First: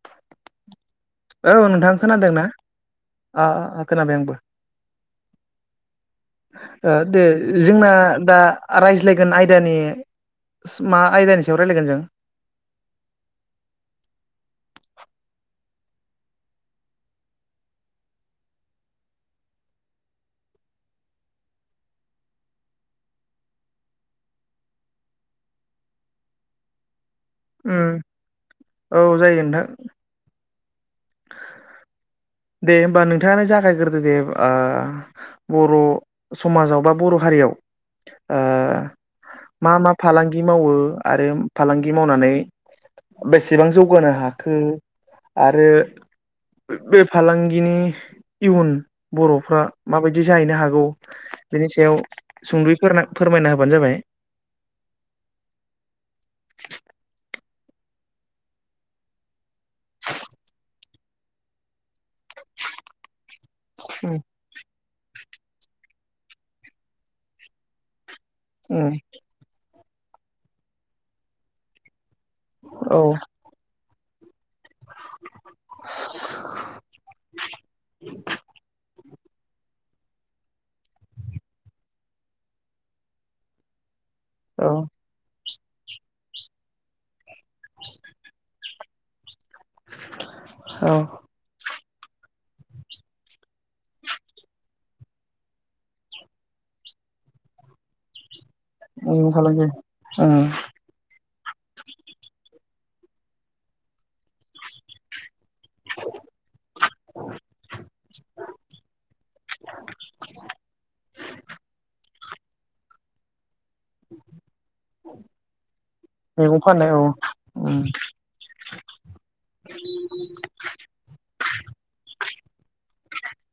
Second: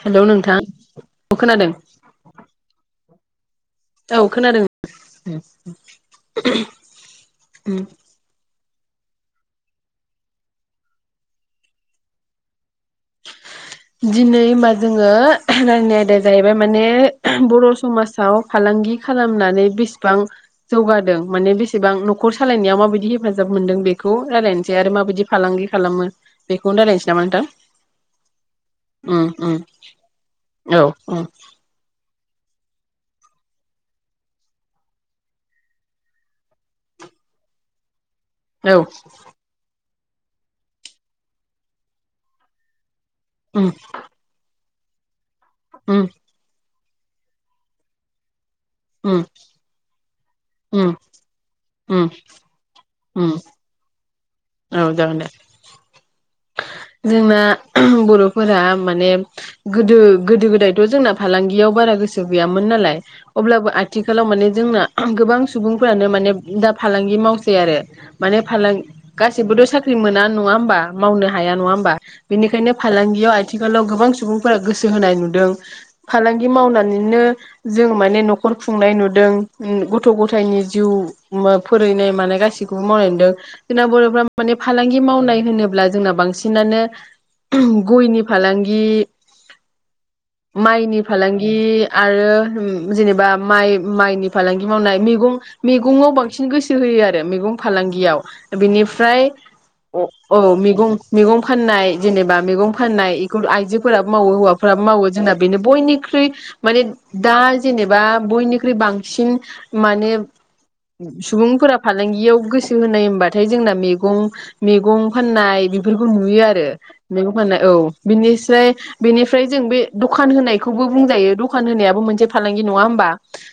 Hello नोंथां अ खोनादों। आ आ आ खोनाबाय औ आंबो खोनादों ओ दे जोंना दा रायज्लायगोन आयदानि मा आयदानि सायाव रायज्लायगोन जों? दिनै होनबा जोङो [unintelligible] रायलायनाय आयदाया जाहैबाय माने [unintelligible] बर' समाजाव फालांगि खालामनानै बेसेबां जौगादों माने बेसेबां न'खर सालायनायाव माबायदि हेफाजाब मोनदों बेखौ रायजलायनोसै आरो माबायदि फालांगि खालामो बेखौनो रायलायनोस नामा नोंथां? उम औ उम जायो उम नोंथां। औ ओ। दे होमबा नोंथाङानो जागायग्रोदो दे आ बर' समाजाव बा बर' हारियाव ओ औ। मा मा फालांगि मावो आरो फालांगि मावनानै बेसेबां जौगानो हाखो? आरो उम [unintelligible] फालांगिनि इयुन उम उम बर'फ्रा माबायद दि जाहैनो हागौ उम बिनि सायाव उम सुंद'यै फोर फोरनो उम फोरमायना होबानो जाबाय। औ जागोन दे। जोंना [unintelligible] बर'फोरा माने गोदो गोदो गोदायथ' जोंना फालांगियाव बारा गोसो गैयामोन नालाय। अब्लाबो आथिखालाव माने जोंना [unintelligible] गोबां सुबुंफोरानो माने दा फालांगि मावसै आरो। माने फालांग उम गासिबोथ' साख फि मोना नङा होमबा? मावनो हाया नङा होमबा? बेनिखायनो औ फालांगियाव आथिखालाव गोबां सुबुं फ्रा गोसो होनाय नुदों फालांगि मावनानैनो जों माने न'खर खुंनाय नुदों गथ' गथायनि जिउ फोरायनाय मानाय गासिखौबो मावनाय मोनदों जोंना बर'फ्रा माने औ फालांगि मावनाय होनो ब्ला जोंना बांसिनानो गयनि फालांगि माइनि फालांगि आरो जेनेबा माइ माइनि फालांगि मावनाय मैगं मैगंआव बांसिन गोसो होयो आरो मैगं फालांगियाव बिनिफ्राय मैगं फालांगि अ ओं औ मेगं मैेगं फाननाय जेनेबा मेगं फाननाय एखौ आइजोफोराबो मावो हौवाफोराबो मावो जोंना बेनो बयनिख्रुइ माने दा जेनेबा बयनिख्रुइ बांसिन माने सुबुंफोरा फालांगियाव गोसो होनाय ओमबाथाय जोंना मेगं मेगं फाननाय बेफोरखौ नुयो मैगं आरो फाननाय औ मेगं फाननाय औ उम बेनिस्राय बेनिफ्राय जों बे दखान होनायखौबो बुंजायो दखान होनायाबो मोनसे फालांगि नङा होमबा?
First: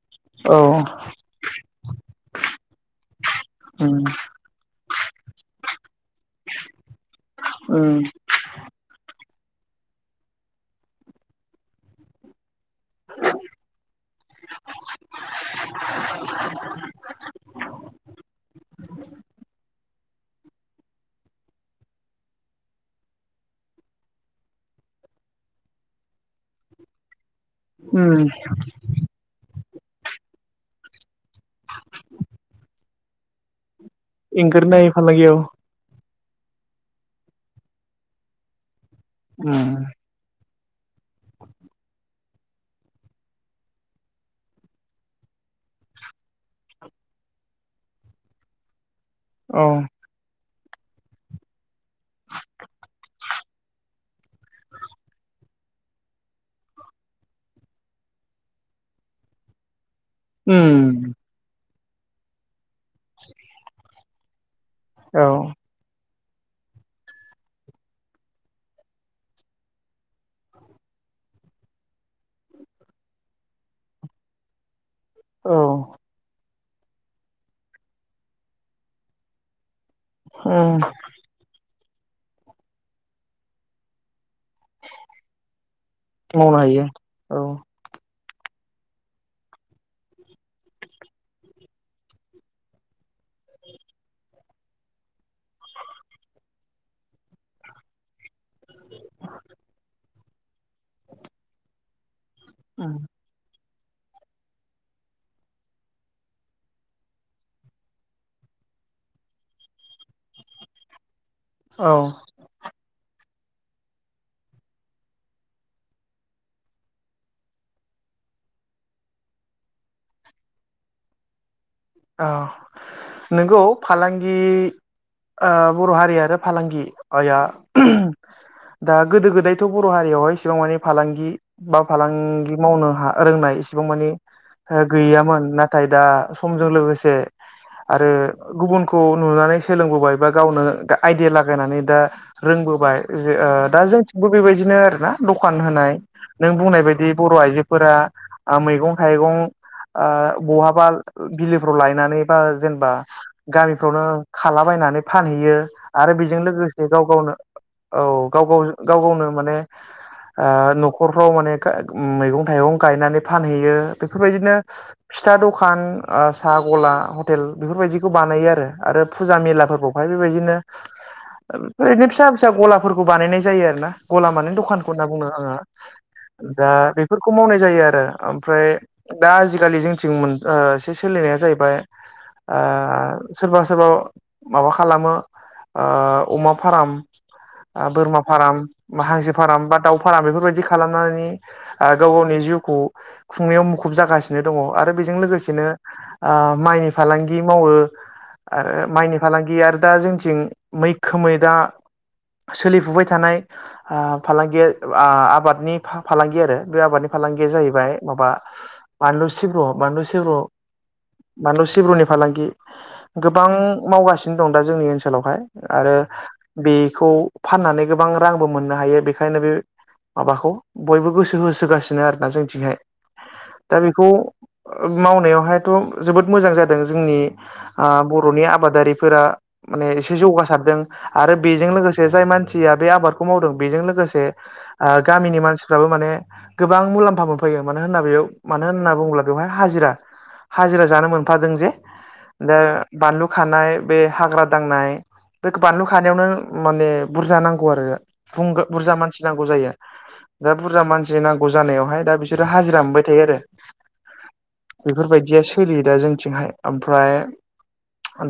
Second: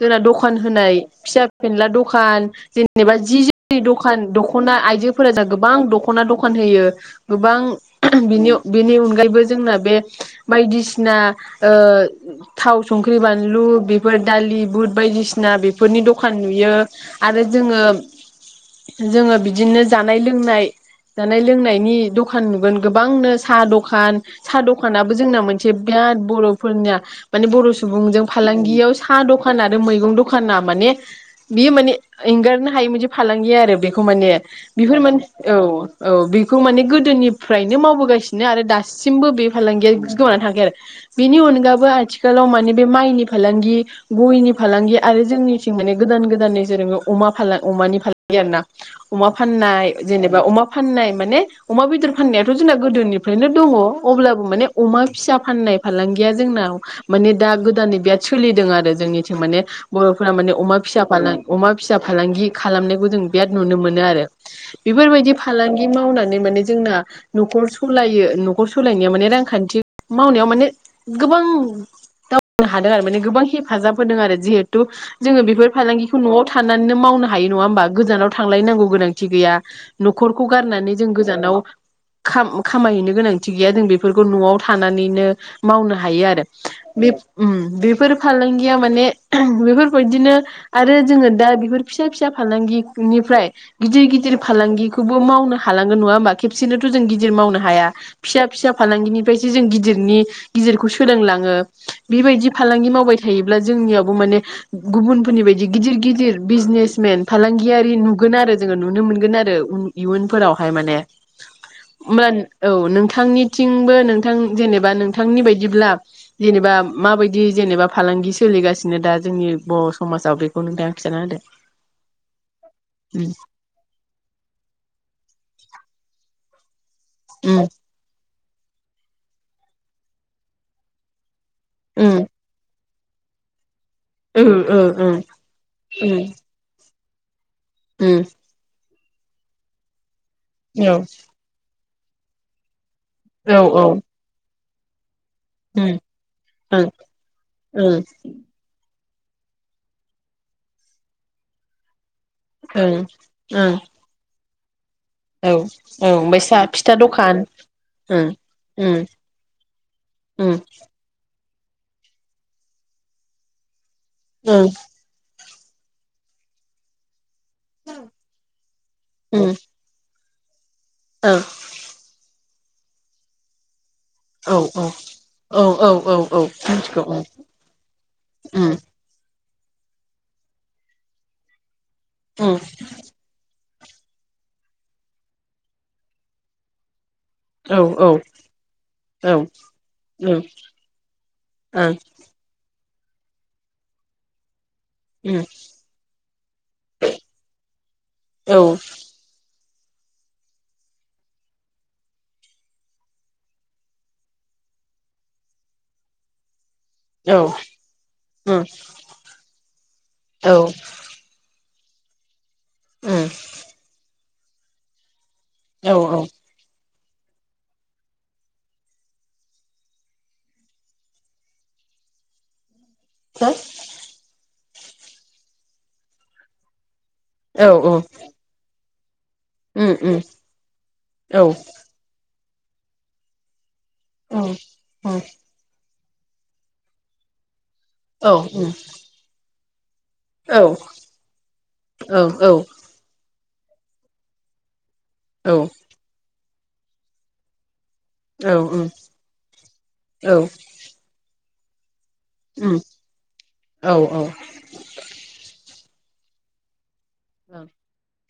जोंना औ दखान होनाय फिसा फेनला दखान जेनेबा जि जि नि उम दखान दखना आइजोफोरा जोंना गोबां दख्ना द दखान होयो गोबां उम बेनि बेनि अनगायैबो जोंना बे बायदिसिना ओ थाव संख्रि बानलु बेफोर दालि बुट बायदिसिना बेफोरनि दखान नुयो आरो जोङो-जोङो बिदिनो जानाय लोंनाय जानाय लोंनायनि दखान नुगोन गोबांनो साहा दखान साहा दखानाबो जोंना मोनसे बिराद बर' फोरनिया माने बर' सुबुंजों उम फालांगियाव सा दख खान आरो मैगं दखाना माने बेयो माने इंगार नो हायै मोनसे फालांगि आरो बे खौ माने एंगारनो हायै बेफोर माने फालांगि औ । औ, बेखौ माने गोदोनिफ्रायनो मावबोगासिनो आरो दा सिमबो बे उम फालांगिया गोमानानै थांआखै आरो। बेनि अनगाबो आथिखालाव माने बे माइनि फालांगि गयनि फालांगि आरो जोंनिथिं माने गोदान गोदाननि जेरै अमा फालां अमानि फालांगि आरो ना अमा औ फाननाय जेनेबा अमा फाननाय माने अमा बेदर फाननायाथ'जोंना गोदोनिफ्रायनो दङ अब्लाबो माने अमा फिसा फाननाय फालांगिया जोंनाव माने दा गोदानै बिराद सोलिदों आरो जोंनिथिं माने बर'फोरा माने अमा फिसा उम फालां अमा फिसा फालांगि खालामनायखौ जों बिराद नुनो मोनो आरो‌। औ बेफोरबायदि फालांगि मावनानै माने जोंना नखर सालायो नखर सालायनायाव माने रांखान्थि मावनायाव माने गोबां दावनो हादों आरो माने गोबां हेफाजाब होदों आरो जि जोङो औ बेफोर उम फालांगिखौ नआव थ-' थानानानैनानैनो मावनो हायो नङा होमबा गोजानाव थांलायनांगौ गोनांथि गैया। नखरखौ गारनानै जों गोजानाव खाम खामायहैनो गोनांथि गैया जों बेफोर न आव थानानै मावनो हायो आरो मावनो हायो बेफ औ ओम बेफोर फालांगि माने बेफोरबायदिनो आरो जोङो दा बेफोर फिसा फिसा फालांगिनिफ्राय गिदिर गिदिर फालांगि बेखौबो मावनो हाालांगोन नङा होमबा खेबसेनोथ जों गिदिर मावनो हाया। फिसा-फिसा फालांगिनिफ्रायसो जों गिदिरनि गिदिरखौ सोलोंलाङो‌। [inaudible] बेबायदि फालांगि उम मावबाय थायोब्ला जोंनियावबो माने गुबुनफोरनि बायदि गिदिर-गिदिर बिजनेसमेन फालांगियारि नुगोन आरो जोङो नुनो मोनगोन आरो। इयुनफोरावहाय माने। औ औ नोंथांनि थिंबो नोंथां जेनेबा नोंथांनि बायदिब्ला जेनेबा माबायदि जेनेबा फालांगि सोलिगासिनो दा जोंनि बर' समाजाव । बेखौ नोंथां आ खिथाना होदो। आ नोंगौ फालांगि गि ओ बर' हारि आरो फालांगि। आया उम [inaudible] दा गोदो गोदायथ' बर' हारियाआवहाय इसेबां मानि फालांगि। बा उम फालांगि मावनो हा रोंनाय बिसिबां मानि उम गैयामोन । नाथाय दा सम लोगोसे आरो गुबुन खौ नुनानै सोलोंबोबाय बा गावनो आइदिया लागायनानै दा रोंबोबाय। जे ओ आं दा ओ जोंथिबो बेबायदि बिदिनो आरो ना? दखान होनाय उम उम औ । नों उम बुंनाय बायदि बर' आइजोफोरा ओं आ मैगं थाइगं आ बहाबाल- बिलोफ्राव लायनानै बा जेनेबा ओं गामिफ्रावनो खालाबायनानै ओं औ फानहैयो आरो ओमफ्राय बेजों साहा लोगोसे फिथा गाव गावनो दखान औ ओं गाव गाव उम गाव गावनो माने ओ उम न'खरफ्राव माने मैगं थाइगं गायनानै फानहैयो । बेफोरबायदिनो ओं फिथा द खान आं साहा गला हटेल बेफोरबायदिखौ बानायो आरो आरो फुजा उम मेला फोरबौहाय बेबायदिनो ओं आमफाय आदि फिसा फिसा गलाफोरखौ बानायनाय जायो आरो ना । गलामानि औ दखानखौ होनना बुङो आङो औ औ औ औ । दा मिथिगौ उम बेफोरखौ मावनाय जायो आरो ओमफ्राय उम दा गालिया जोंथिं सोलिनाया जाहैबाय। उम आ सोरबा सोरबा माबा खालामो ओ अमा फाराम औ ओ बोरमा फाराम बा हांसो औ फाराम बा दाउ फाराम ओं बेफोरबायदि खालामनानै गाव गावनि जिउखौ खुंनायाव मुखुब जागासिनो दङ' आरो। बेजों उम लोगोसेनो ओ माइनि फालांगि मावो औ आरो माइनि फालांगि आरो! दा जोंथिं मैखोमै दा सोलिफुबाय थानाय ओ फालांगिया आबादनि फालांगि आरो। बे आबादनि औ फालांगिया जाहैबाय माबा उम बानलु सिब्र बानलु सिब्र औ बानलु सिब्रनि फालांगि उम गोबां मावगासि दं दा जोंनि ओनसोलावहाय औ आरो बि बेखौ फाननानै गोबां रांबो मोननो हायो बेखायनो बे माबाखौ बयबो गोसो होसोगासिनो आरोना जोंथिंहाय हो दा बेखौ। मावनायाव बेहायथ' जोबोद मोजां जादों। जोंनि औ ओ बर'नि आबादारि फोरा माने उम एसे उम जौगासारदों आरो औ बेजों लोगोसे जाय मानसि या बे आबादखौ मावदों बेजों लोगोसे उम ओ गामिनि मानसिफ्राबो माने गोबां मुलाम्फा मोनफायो मानो होनना बेयाव औ मानो उम औ होनना बुङोब्ला बेवहाय हाजिरा औ हाजिरा जानो मोनफादों जे औ उम दा बानलु होखानाय बे हाग्रा दांनाय बे औ बानलु खानायावनो माने बुरजा नांगौ आरो बुं उम औ उम औ उम औ उम बुरजा मानसि नांगौ जायो दा बुरजा मानसि नांग जानायावहाय दा बिसोरो हाजिरा मोनबाय थायो आरो बेफोरबायदिया सोलियो दा जोंथिंहाय ओमफ्राय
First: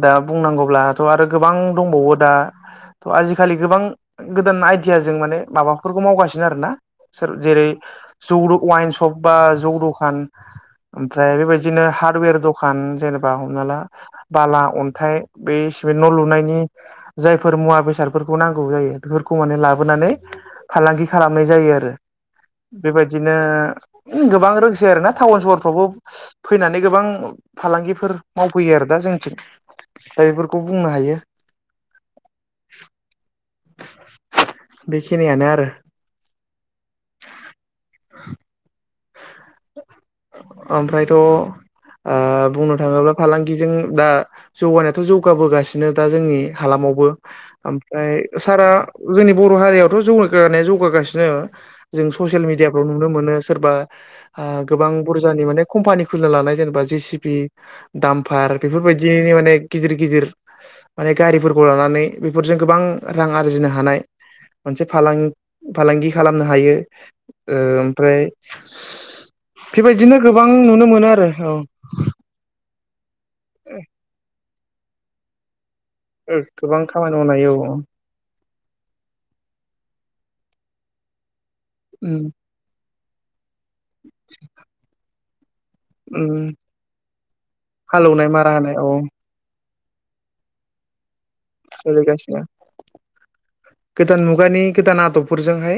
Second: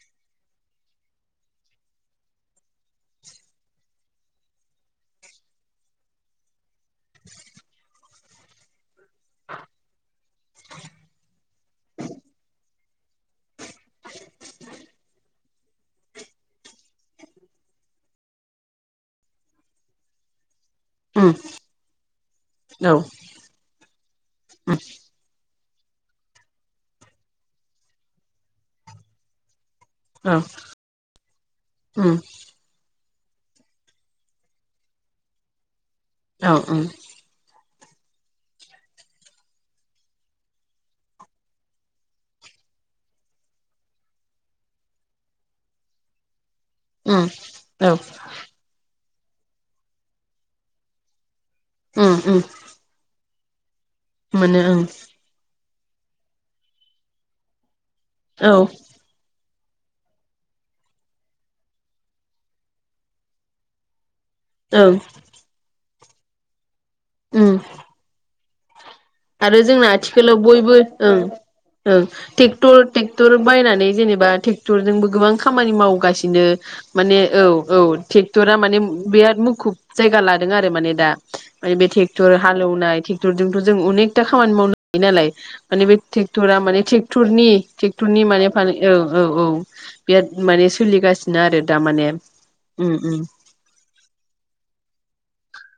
दा बुंनांगौब्लाथ' आरो गोबां दंबावो दा थ' आजिखालि गोबां गोदान आइदियाजों माने माबाफोरखौ मावगासिनो आरोना सोर जेरै जौद वाइन स सप बा जौ दखान ओमफ्राय बेबायदिनो हार्दवेर दखान एबा हमना ला बाला अन्थाइ बेसेबे सिमिद न' लुनायनि जायफोर मुवा बेसादफोरखौ नांगौ जायो बेफोरखौ माने लाबोनानै फालांगि खालामनाय जायो आरो बेबायदिनो गोबां रोंसै आरोना टाउन सहर बावबो फैनानै गोबां फालांगिफोर मावफैयो आरो दा जोंनिथिं दा बेफोरखौ बुंनो हायो बेखिनियानो आरो औ औ [unintelligible] ओमफ्रायथ' आ बुंनो थाङोब्ला फालांगिजों दा जौगानायाथ' जौगाबोगासिनो दा जोंनि हालामावबो उम औ ओमफ्राय सारआ जोंनि बर' हारियावथ' जौगगानाया जौगागासिनो जों उम उम ससियेल मिडियाफ्राव नुनो मोनो सोरबा मोनो गोबां बुरजानि माने कम्पानि खुलिनो लानाय जेनेबा जे सि बि दामफार ओं बेफोरबायदिनि माने गिदिर गिदिर माने गारिफोरखौ लानानै बेफोरजों गोबां रां आरजिनो हानाय औ मोनसे ओं फालां-फालांगि खालामनो हायो उम ओ ओमफ्राय [inaudible] आरो जोंना बेबायदिनो आथिखालाव गोबां बयबो नुनो मोनो ओं आरो औ ओं थिग टुरटिक टर बायनानै जेनेबा टेक टरजोंबो गोबां खामानि मावो ओ मावगासिनो गोबां खामानि माने मावनो औ हायो औ थेक तेकटरआ माने बिराद मुखुब जायगा लादों आरो माने दा माने बे उम थेकट'र हालौनाय थेक थेकट'र जों अनेक टा खामानि मावनो हायो नालाय। माने बे उम टेक्टरा माने टेक्टनि टेक्टरनि हालौनाय माने मारा होनाय औ औ औ। बिराद माने सोलिगास नोआरो दा माने सोलिगासिनो उम उम गोदान मुगानि गोदान आदबफोरजोंहाय।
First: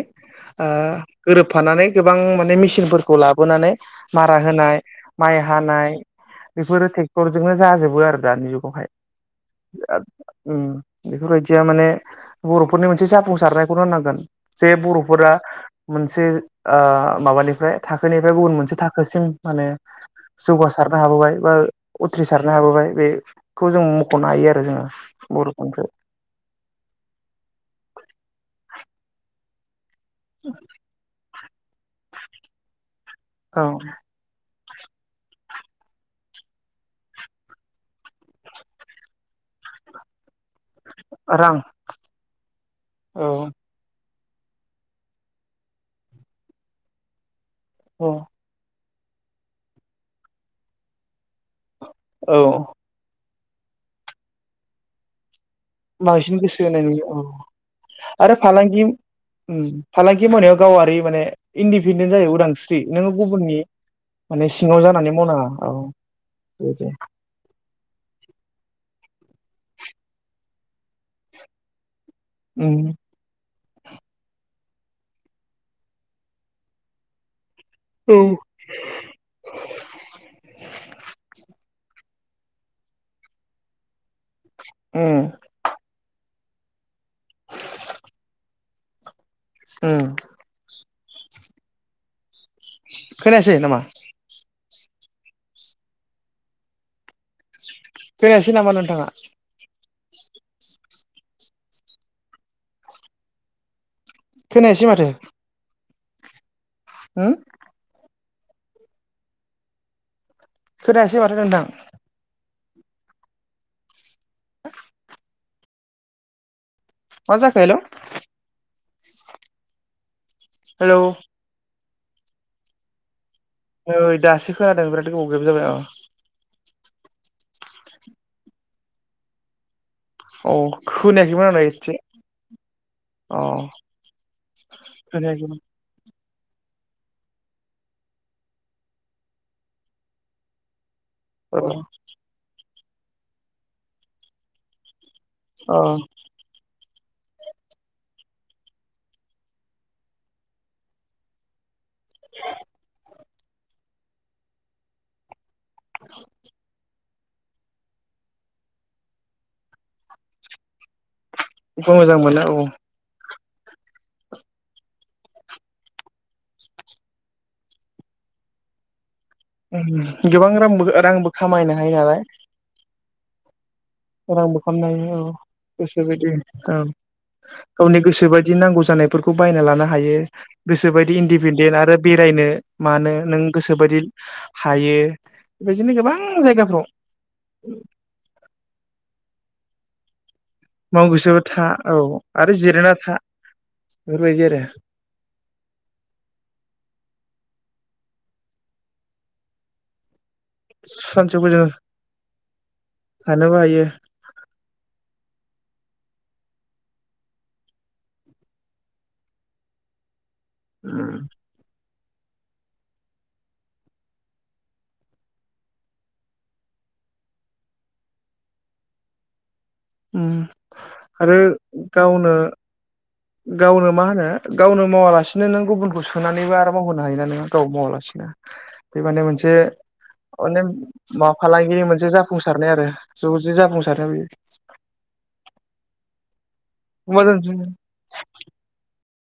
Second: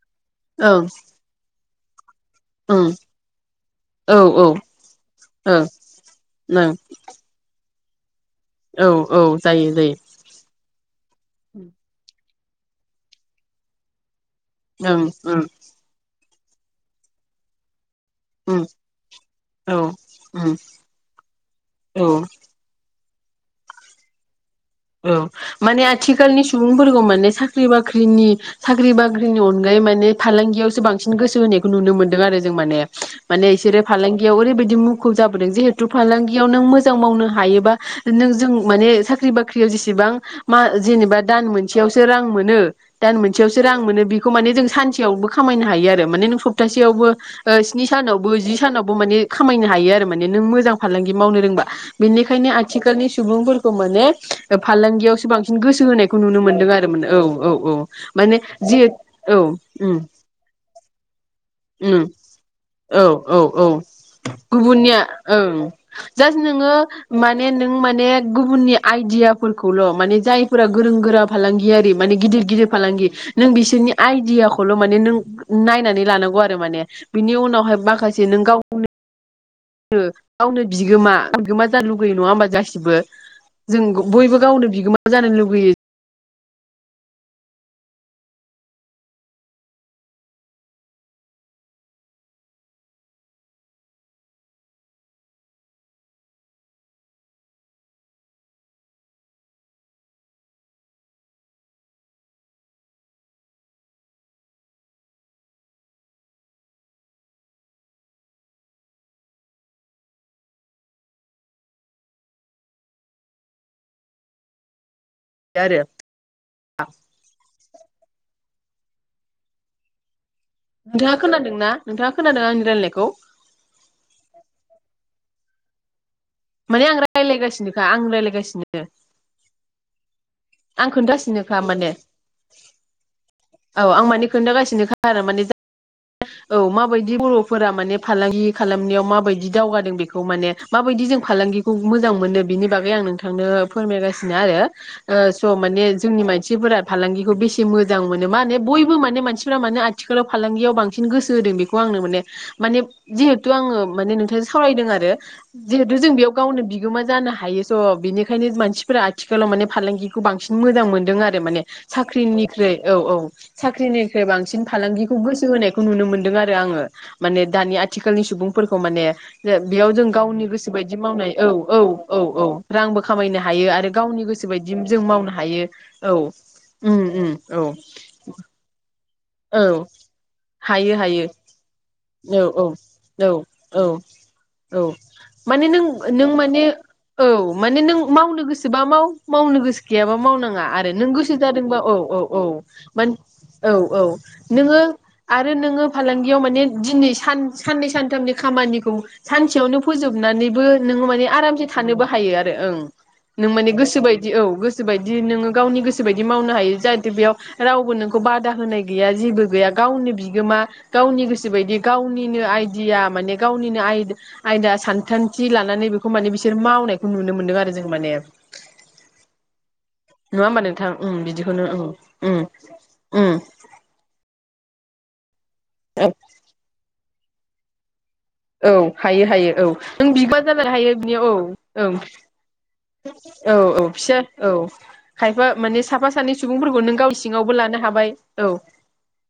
ओ ओं गोरोबफानानै। गोबां माने ओं मेसिनफोरखौ लाबोनानै औ मारा औ होनाय माइ ओं हानाय ओं बेफोरो ट्रेक्टर जोंनो जाजोब बोआर दानि जुगावहाय औ औ जायो जायो बेयाद ओम बेफोर बायदिया माने बरफ फोरनि मोनसे जाफुंसारनायखौनो होननांगोन। जे ओं बर'फोरा ओं मोनसे ओ माबानिफ्राय थाखोनिफ्राय गुबुन उम मोनसे थाखोसिम माने औ उम जौगासारनो हाबोबाय बा औ उथ्रिसारनो हाबोबाय बे खौ जों मख'नो हायो आरो। जोङो औ माने बर'फोरनिफ्राय आथिखालनि सुबुंफोरखौ माने साख साख्रि बाख्रिनि साख्रि बाख्रिनि अनगायै माने फालांगियावसो बांसिन गोसो होनाय नुनो मोनदों आरो जों माने माने इसोर औ फालांगियाव ओरै दि मुखुब जाबोदों जिहेतु फालांगियाव नों मोजां मावनो हायोबा नों जों माने साख्रि बाख्रि साख्रियाव जेसेबां जेनेबा दान रां मोनसेयावसो रां मोनो दान औ मोनसेयावसो रां मोनो बि खौ माने जों सानसेयावबो खामायनो हायो आरो माने नों सप्तासेयावबो स्नि औ सानावबो जि सानाव बो खामायनो हायो आरो माने नों मोजां फालांगि मावनो रोंबा औ बेनिखायनो आथिखालनि सुबुंफोरखौ माने बे फालांगियावसो बां बांसिन गोसो होनाय नुयो औ औ आरो माने जि फालांगि औ उम फालांगि मावनायाव गावारि माने उम इन्दिपेन्डेन्ट जायो उदांस्रि औ नोङो औ गुबुननि औ माने सिङाव गुबुननि जानानै मावनाङा औ जास्ट दे नोङो दे माने नों माने गुबुननि आइ यादियाफोरखौल' माने जायफोरा गोरों गोरा फालांगियारि माने गिदिर गिदिर उम फालांगि नों बिसोरनि आइदिया खौल' माने नों नायनानै लानांगौ आ‌ माने बिनि उनाव औ माखासे नों गावनो गावनो बिगोमा लुगैयो नङा होनबा गासिबो जों बयबो गावनो बिगोमा उम जानो लुगैयो उम खोनायासै ना मा? खोनायासै नामा नोंथाङा खोनायासै माथो हो खोनायासै माथो नोंथां हो आरो आ मा जाखो हेलौ हेलौ नोंथाङा खोनादों ना? नोंथाङा खोनादों आंनि रायलानायखौ नै दासो खोनादों बिराद गोबाव गेब जाबाय अ माने आं रायलायगासिनोखा आं रायलायगासिनो औ आं खोनायाखिमोन आं खोन्थागासिनोखा दायो माने एसे औ आं मानि खोन्थागासिनोखा आरो माने खोनायाखैमोन औ माबायदि बर'फोरा माने फालांगि खालामनायाव माबायदि दावगादों बेखौ माने माबायदि जों औ फालांगिखौ मोजां मोनो बिनि बागै आं नोंथांनो फोरमायगासिनो आरो। ओ स' अ माने जोंनि मानसिफोरा फालांगिखौ बेसे मोजां मोनो माने बयबो माने मानसिफ्रा मानोे आथिखालाव फालांगियाव बां सिन गोसो होदों बे आंनो माने माने जि हेतु आङो माने नोंथांजों सावरायदों आरो जिहेतु जों बेयाव गावनो बिगोमा जानो हायो स' बिनिखायनो मानसिफोरा आथिखालाव माने फालांगिखौ बांसिन मोजां मोनदों आर रो माने मोजां मोनो साख्रिनिख्रुइ औ औ साख्रिनिख्रुइ बांसिन फालांगिखौ गोसो होनायख नुनो मोन्दों आरो आङो माने दानि आथिखालनि सुबुंफोरखौ माने जे बेयाव जों गावनि गोबां गोसो रांबो बायदि रांबो मावनाय औ खामायनो औ हायो औ औ रांबो खामायनो हायो आरो गावनि रां गोसो बो बायदि खामनो जों हायो औ मावनो गोसो बायदि औ उम उम औ गावनि गोसो बायदि नांगौ जानाय फोरखौ बायना औ लानो हायो। हायो गोसोबायदि हायो इन्दिपेडेन्ट आरो बेरायनो औ औ मानो औ नों औ गोसोबायदि औ हायो। माने बेबायदिनो नों गोबां नों माने जायगाफ्राव औ माने नों मावनो गोसोबा माव मावनो गोसो गैयाबा मावनां आरो मावनो नों गोसो गोसोबा था जादोंबा औ औ औ आरो जिरायना मोन था औ औ। बेफोरबायदि आरो नोङो आरो नोङो फालांगियाव माने दिनै सान साननै सानथामनि खामानिखौ सानसेयावनो फोजोब नानैबो नों सानसेखौ जों आरामसे थानोबो हायो आरो ओं नों थानोबो मानि हायो गोसो बायदि औ गोसो बायदिनों गावनि गोसो बायदि मावनो हायो जाहाथे बेयाव रावबो नोंखौ बादा होनाय गैया जेबो गैया गावनि बि बि-गोमा गावनि उम गोसो बायदि गावनिनो आइदिया माने गावनिनो आयदा सानथान्थि लानानै बेखौ माने बिसोर मावनायखौ नुनो मोनदों आरो जों माने। उम नङा होमबा नोंथां उम आरो बिदिखौनो उम गावनो उम उम गावनो मा होनो गावनो मावालासे नो नों गुबुनखौ सोनानैबो मावहो सोनो हायोना नों गाव मावालासे औ हायो हायो औ नों बिबार माने जानानै हायो बिनियाव मा फालांगिनि औ मोनसे जाफुंसारनाय आरो ज' औ औ औ जाफुंसारनाय फिसा बेयो औ खायफा मान साफा सानै सुबुंफोरखौ नों गाव होमबा सिङावबो दोनसै लानो हाबाय औ